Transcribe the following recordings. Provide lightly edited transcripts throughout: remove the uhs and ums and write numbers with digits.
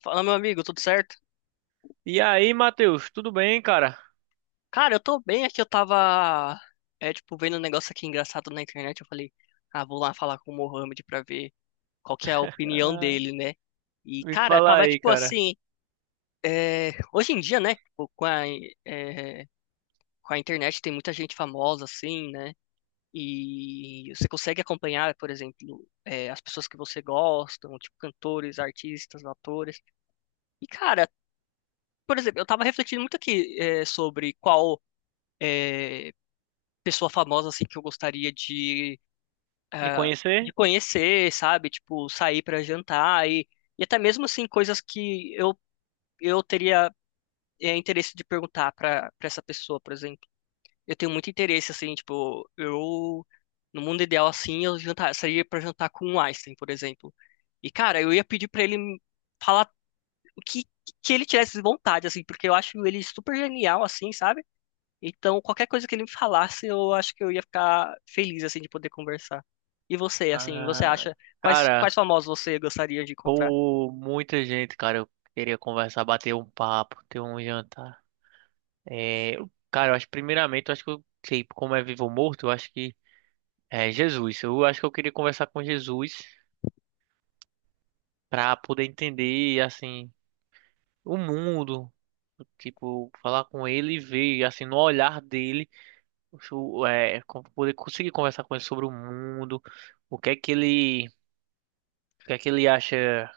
Fala, meu amigo, tudo certo? E aí, Matheus, tudo bem, cara? Cara, eu tô bem aqui, eu tava, tipo, vendo um negócio aqui engraçado na internet. Eu falei, ah, vou lá falar com o Mohamed pra ver qual que é a opinião Ah, dele, né? E, me cara, fala tava, aí, tipo, cara. assim, hoje em dia, né, tipo, é, com a internet tem muita gente famosa, assim, né? E você consegue acompanhar, por exemplo, as pessoas que você gosta, tipo, cantores, artistas, atores. E, cara, por exemplo, eu tava refletindo muito aqui, é, sobre qual pessoa famosa assim que eu gostaria de, Me ah, de conhecer? conhecer, sabe? Tipo, sair para jantar e até mesmo assim coisas que eu teria interesse de perguntar para essa pessoa, por exemplo. Eu tenho muito interesse assim, tipo, eu no mundo ideal assim, eu jantar, sairia para jantar com o Einstein, por exemplo. E cara, eu ia pedir para ele falar o que que ele tivesse vontade assim, porque eu acho ele super genial assim, sabe? Então, qualquer coisa que ele me falasse, eu acho que eu ia ficar feliz, assim, de poder conversar. E você, assim, você Ah, acha, cara, quais famosos você gostaria de encontrar? pô, muita gente, cara. Eu queria conversar, bater um papo, ter um jantar. É, cara, eu acho, primeiramente, eu acho que eu sei como é vivo ou morto, eu acho que é Jesus. Eu acho que eu queria conversar com Jesus pra poder entender, assim, o mundo. Tipo, falar com ele e ver, assim, no olhar dele. Poder conseguir conversar com ele sobre o mundo, o que é que ele acha,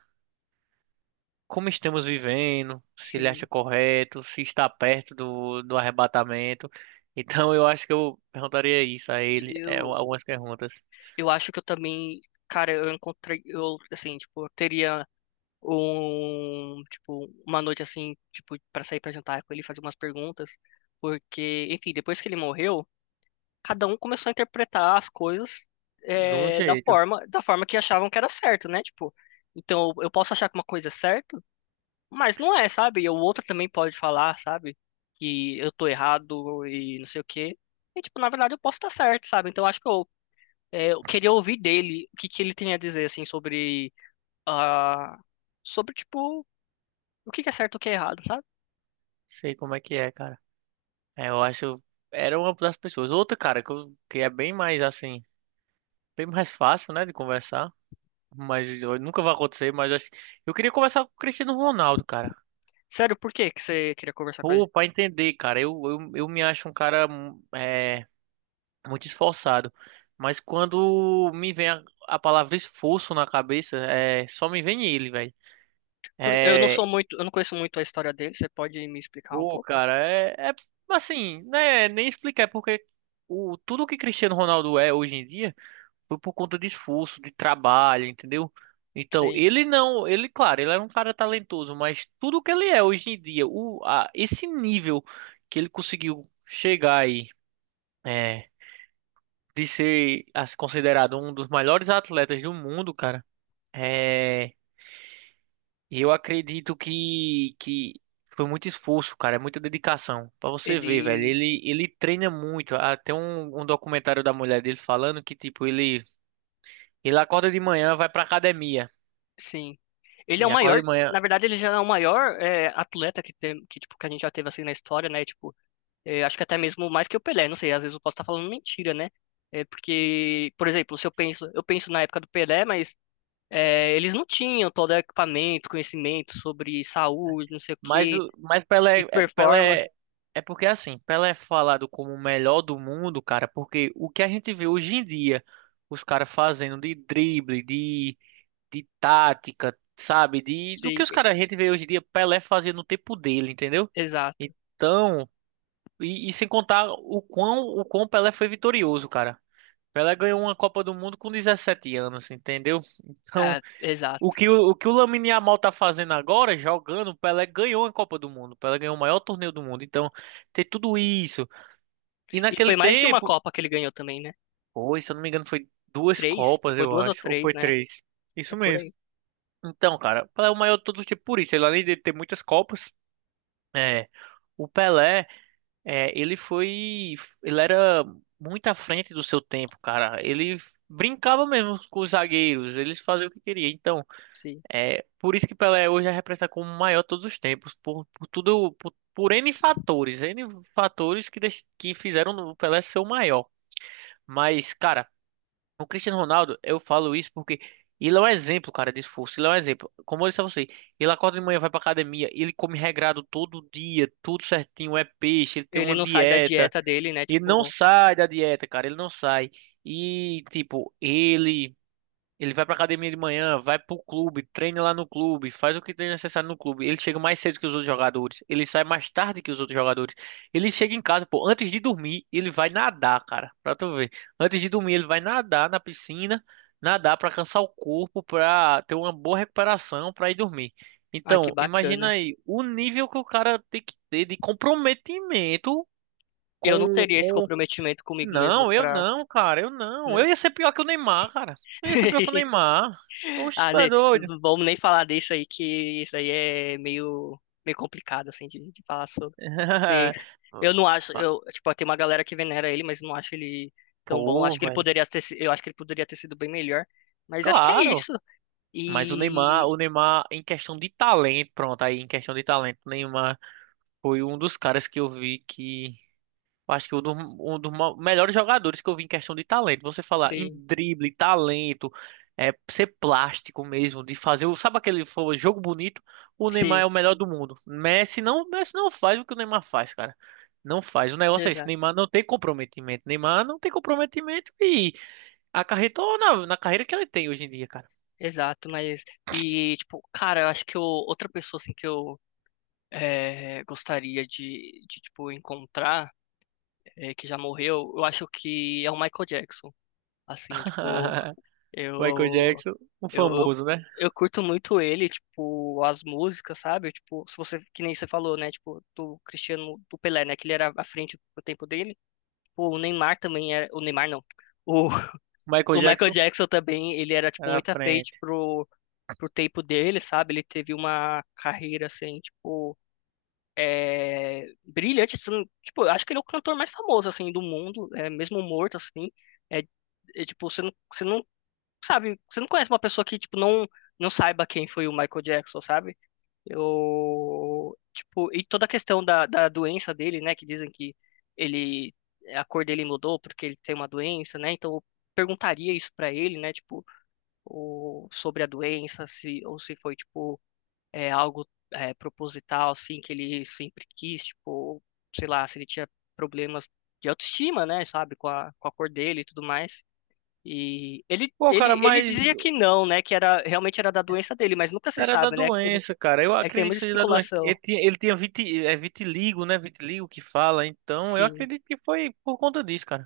como estamos vivendo, se ele acha Sim, correto, se está perto do arrebatamento. Então eu acho que eu perguntaria isso a ele, eu, algumas perguntas. eu acho que eu também, cara, eu encontrei, eu, assim, tipo, eu teria um, tipo, uma noite, assim, tipo, para sair pra jantar com ele, e fazer umas perguntas, porque, enfim, depois que ele morreu, cada um começou a interpretar as coisas, De um é, jeito, da forma que achavam que era certo, né? Tipo, então, eu posso achar que uma coisa é certa, mas não é, sabe? E o outro também pode falar, sabe? Que eu tô errado e não sei o quê. E, tipo, na verdade eu posso estar certo, sabe? Então acho que eu, é, eu queria ouvir dele o que que ele tem a dizer, assim, sobre, ah, sobre, tipo, o que que é certo e o que é errado, sabe? sei como é que é, cara. Eu acho, era uma das pessoas. Outra, cara, que, que é bem mais assim, bem mais fácil, né, de conversar. Mas nunca vai acontecer, mas eu acho. Eu queria conversar com o Cristiano Ronaldo, cara. Sério, por que que você queria conversar com ele? Pô, pra entender, cara, eu me acho um cara muito esforçado, mas quando me vem a palavra esforço na cabeça, só me vem ele, velho. Porque eu não É, sou muito, eu não conheço muito a história dele. Você pode me explicar um Pô, pouco? cara, é assim, né, nem explicar, porque tudo que Cristiano Ronaldo é hoje em dia foi por conta de esforço, de trabalho, entendeu? Então, Sim, ele não, ele, claro, ele é um cara talentoso, mas tudo que ele é hoje em dia, esse nível que ele conseguiu chegar aí. É, de ser assim, considerado um dos melhores atletas do mundo, cara, é, eu acredito que foi muito esforço, cara, é muita dedicação. Pra você ver, velho, ele, ele treina muito. Até um documentário da mulher dele falando que, tipo, ele acorda de manhã, vai pra academia. sim. Ele E é o acorda maior, de manhã. na verdade ele já é o maior é, atleta que tem, que, tipo, que a gente já teve, assim, na história, né? Tipo, é, acho que até mesmo mais que o Pelé, não sei, às vezes eu posso estar falando mentira, né? É porque, por exemplo, se eu penso, na época do Pelé, mas é, eles não tinham todo o equipamento, conhecimento sobre saúde, não sei o Mas, quê, mas Pelé, e performance, Pelé, é porque assim, Pelé é falado como o melhor do mundo, cara, porque o que a gente vê hoje em dia, os caras fazendo de drible, de tática, sabe? De, do que os e- caras, a gente vê hoje em dia Pelé fazia no tempo dele, entendeu? exato, Então, e sem contar o quão Pelé foi vitorioso, cara. Pelé ganhou uma Copa do Mundo com 17 anos, entendeu? Então, exato. O que o Lamine Yamal tá fazendo agora, jogando, Pelé ganhou a Copa do Mundo. Pelé ganhou o maior torneio do mundo. Então, tem tudo isso. E E naquele foi mais de uma tempo, Copa que ele ganhou também, né? foi, se eu não me engano, foi duas Três, Copas, foi eu duas ou acho, ou três, foi né? três. É Isso por mesmo. aí, Então, cara, o Pelé é o maior de todos os tempos por isso. Ele, além de ter muitas Copas, é, o Pelé, ele foi, ele era muito à frente do seu tempo, cara. Ele brincava mesmo com os zagueiros, eles faziam o que queria. Então, sim. é por isso que Pelé hoje é representado como o maior de todos os tempos, por tudo, por N fatores que fizeram o Pelé ser o maior. Mas, cara, o Cristiano Ronaldo, eu falo isso porque ele é um exemplo, cara, de esforço. Ele é um exemplo. Como eu disse a você, ele acorda de manhã, vai pra academia, ele come regrado todo dia, tudo certinho, é peixe, ele tem Ele uma não sai da dieta. dieta dele, né? Ele não Tipo, sai da dieta, cara, ele não sai. E, tipo, ele. Ele vai pra academia de manhã, vai pro clube, treina lá no clube, faz o que tem necessário no clube. Ele chega mais cedo que os outros jogadores. Ele sai mais tarde que os outros jogadores. Ele chega em casa, pô, antes de dormir, ele vai nadar, cara. Pra tu ver. Antes de dormir, ele vai nadar na piscina, nadar pra cansar o corpo, pra ter uma boa recuperação, pra ir dormir. ai, que Então, imagina bacana. aí o nível que o cara tem que ter de comprometimento Eu não com, teria esse com comprometimento comigo mesmo Não, eu pra, não, cara, eu não. Eu não. ia ser pior que o Neymar, cara. Eu ia ser pior que o Neymar. Oxe, Ah, tu é ne- doido. vamos nem falar disso aí, que isso aí é meio, meio complicado, assim, de falar sobre. E eu não acho, eu, tipo, tem uma galera que venera ele, mas não acho ele tão bom. Pô, Acho que ele velho. poderia ter, si- eu acho que ele poderia ter sido bem melhor, mas acho que é Claro. isso. Mas E, o Neymar, em questão de talento, pronto, aí em questão de talento, o Neymar foi um dos caras que Eu acho que um dos, melhores jogadores que eu vi em questão de talento. Você falar em sim, drible, talento, ser plástico mesmo, de fazer, sabe aquele jogo bonito? O Neymar sim, é o melhor do mundo. Messi não faz o que o Neymar faz, cara. Não faz. O negócio é esse, exato, Neymar não tem comprometimento. Neymar não tem comprometimento e acarretou na carreira que ele tem hoje em dia, cara. exato, mas, e, tipo, cara, eu acho que eu- outra pessoa, assim, que eu gostaria de, tipo, encontrar, que já morreu, eu acho que é o Michael Jackson. Assim, tipo, Eu, Michael eu, Jackson, o eu, famoso, né? eu curto muito ele, tipo, as músicas, sabe? Tipo, se você, que nem você falou, né? Tipo, do Cristiano, do Pelé, né? Que ele era à frente pro tempo dele. Pô, o Neymar também era, o Neymar não. O, Michael o Michael Jackson Jackson também, ele era, tipo, era na muito à frente frente. pro, pro tempo dele, sabe? Ele teve uma carreira, assim, tipo, é, brilhante, assim. Tipo, eu acho que ele é o cantor mais famoso, assim, do mundo, é, mesmo morto, assim. É, é, tipo, você não sabe, você não conhece uma pessoa que, tipo, não, não saiba quem foi o Michael Jackson, sabe? Eu, tipo, e toda a questão da doença dele, né, que dizem que ele, a cor dele mudou porque ele tem uma doença, né, então eu perguntaria isso pra ele, né, tipo, o, sobre a doença, se, ou se foi, tipo, é, algo é, proposital, assim, que ele sempre quis, tipo, sei lá, se ele tinha problemas de autoestima, né, sabe, com a cor dele e tudo mais. E Pô, cara, ele dizia que não, né? Que era realmente era da doença dele, mas nunca se era da sabe, né? É que tem, mu- doença, cara. Eu é que tem acredito que muita seja da doença. especulação, Ele tinha é vitiligo, né? Vitiligo que fala. Então, eu assim. acredito que foi por conta disso, cara.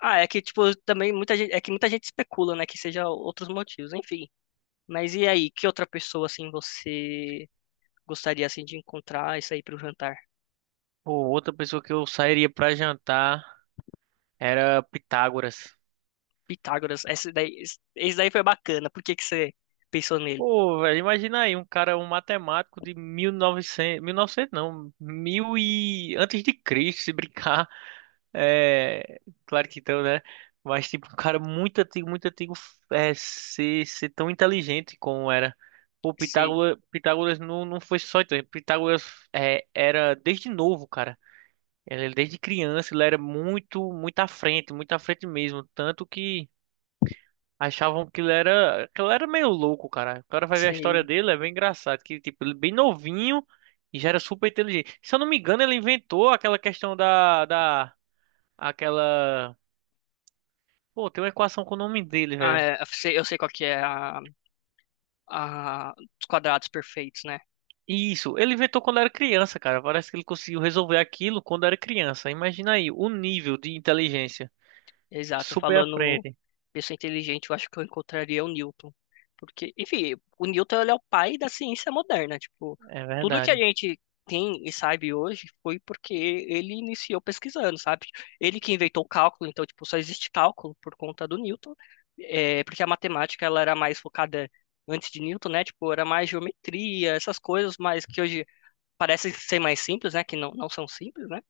Ah, é que tipo também muita gente, é que muita gente especula, né? Que seja outros motivos, enfim. Mas e aí, que outra pessoa assim você gostaria assim de encontrar isso aí pro jantar? Pô, outra pessoa que eu sairia pra jantar era Pitágoras. Pitágoras, esse daí, esse daí foi bacana. Por que que você pensou nele? Pô, velho, imagina aí, um cara, um matemático de 1900, 1900 não, mil e antes de Cristo, se brincar. É, Claro que então, né? Mas, tipo, um cara muito antigo, ser tão inteligente como era. Se, Pitágoras não, não foi só inteligente. Pitágoras era desde novo, cara. Ele, desde criança, ele era muito, muito à frente mesmo. Tanto que achavam que ele era meio louco, cara. O cara vai ver a história se, dele, é bem engraçado. Que, tipo, ele bem novinho e já era super inteligente. Se eu não me engano, ele inventou aquela questão aquela pô, tem uma equação com o nome dele, ah, velho. é, eu sei qual que é a, os quadrados perfeitos, né? Isso, ele inventou quando era criança, cara. Parece que ele conseguiu resolver aquilo quando era criança. Imagina aí, o nível de inteligência. Exato, Super à falando frente. pessoa inteligente, eu acho que eu encontraria o Newton. Porque, enfim, o Newton ele é o pai da ciência moderna. Tipo, É tudo que a verdade. gente tem e sabe hoje foi porque ele iniciou pesquisando, sabe? Ele que inventou o cálculo, então, tipo, só existe cálculo por conta do Newton. É, porque a matemática, ela era mais focada antes de Newton, né? Tipo, era mais geometria, essas coisas, mas que hoje parecem ser mais simples, né? Que não, não são simples, né?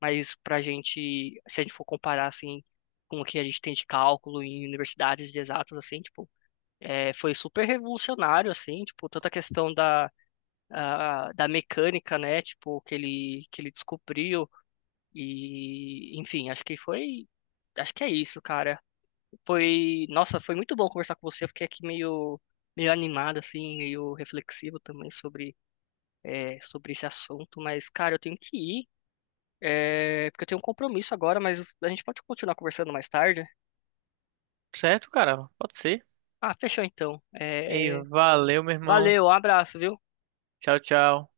Mas pra gente, se a gente for comparar, assim, com o que a gente tem de cálculo em universidades de exatas, assim, tipo, é, foi super revolucionário, assim, tipo, toda a questão da, a- da mecânica, né, tipo, que ele descobriu e, enfim, acho que foi, acho que é isso, cara. Foi, nossa, foi muito bom conversar com você. Eu fiquei aqui meio... meio animado, assim, meio reflexivo também sobre, é, sobre esse assunto, mas, cara, eu tenho que ir. É, porque eu tenho um compromisso agora, mas a gente pode continuar conversando mais tarde. Certo, cara? Pode ser. Ah, fechou então. E É, valeu, meu irmão. valeu, um abraço, viu? Tchau, tchau.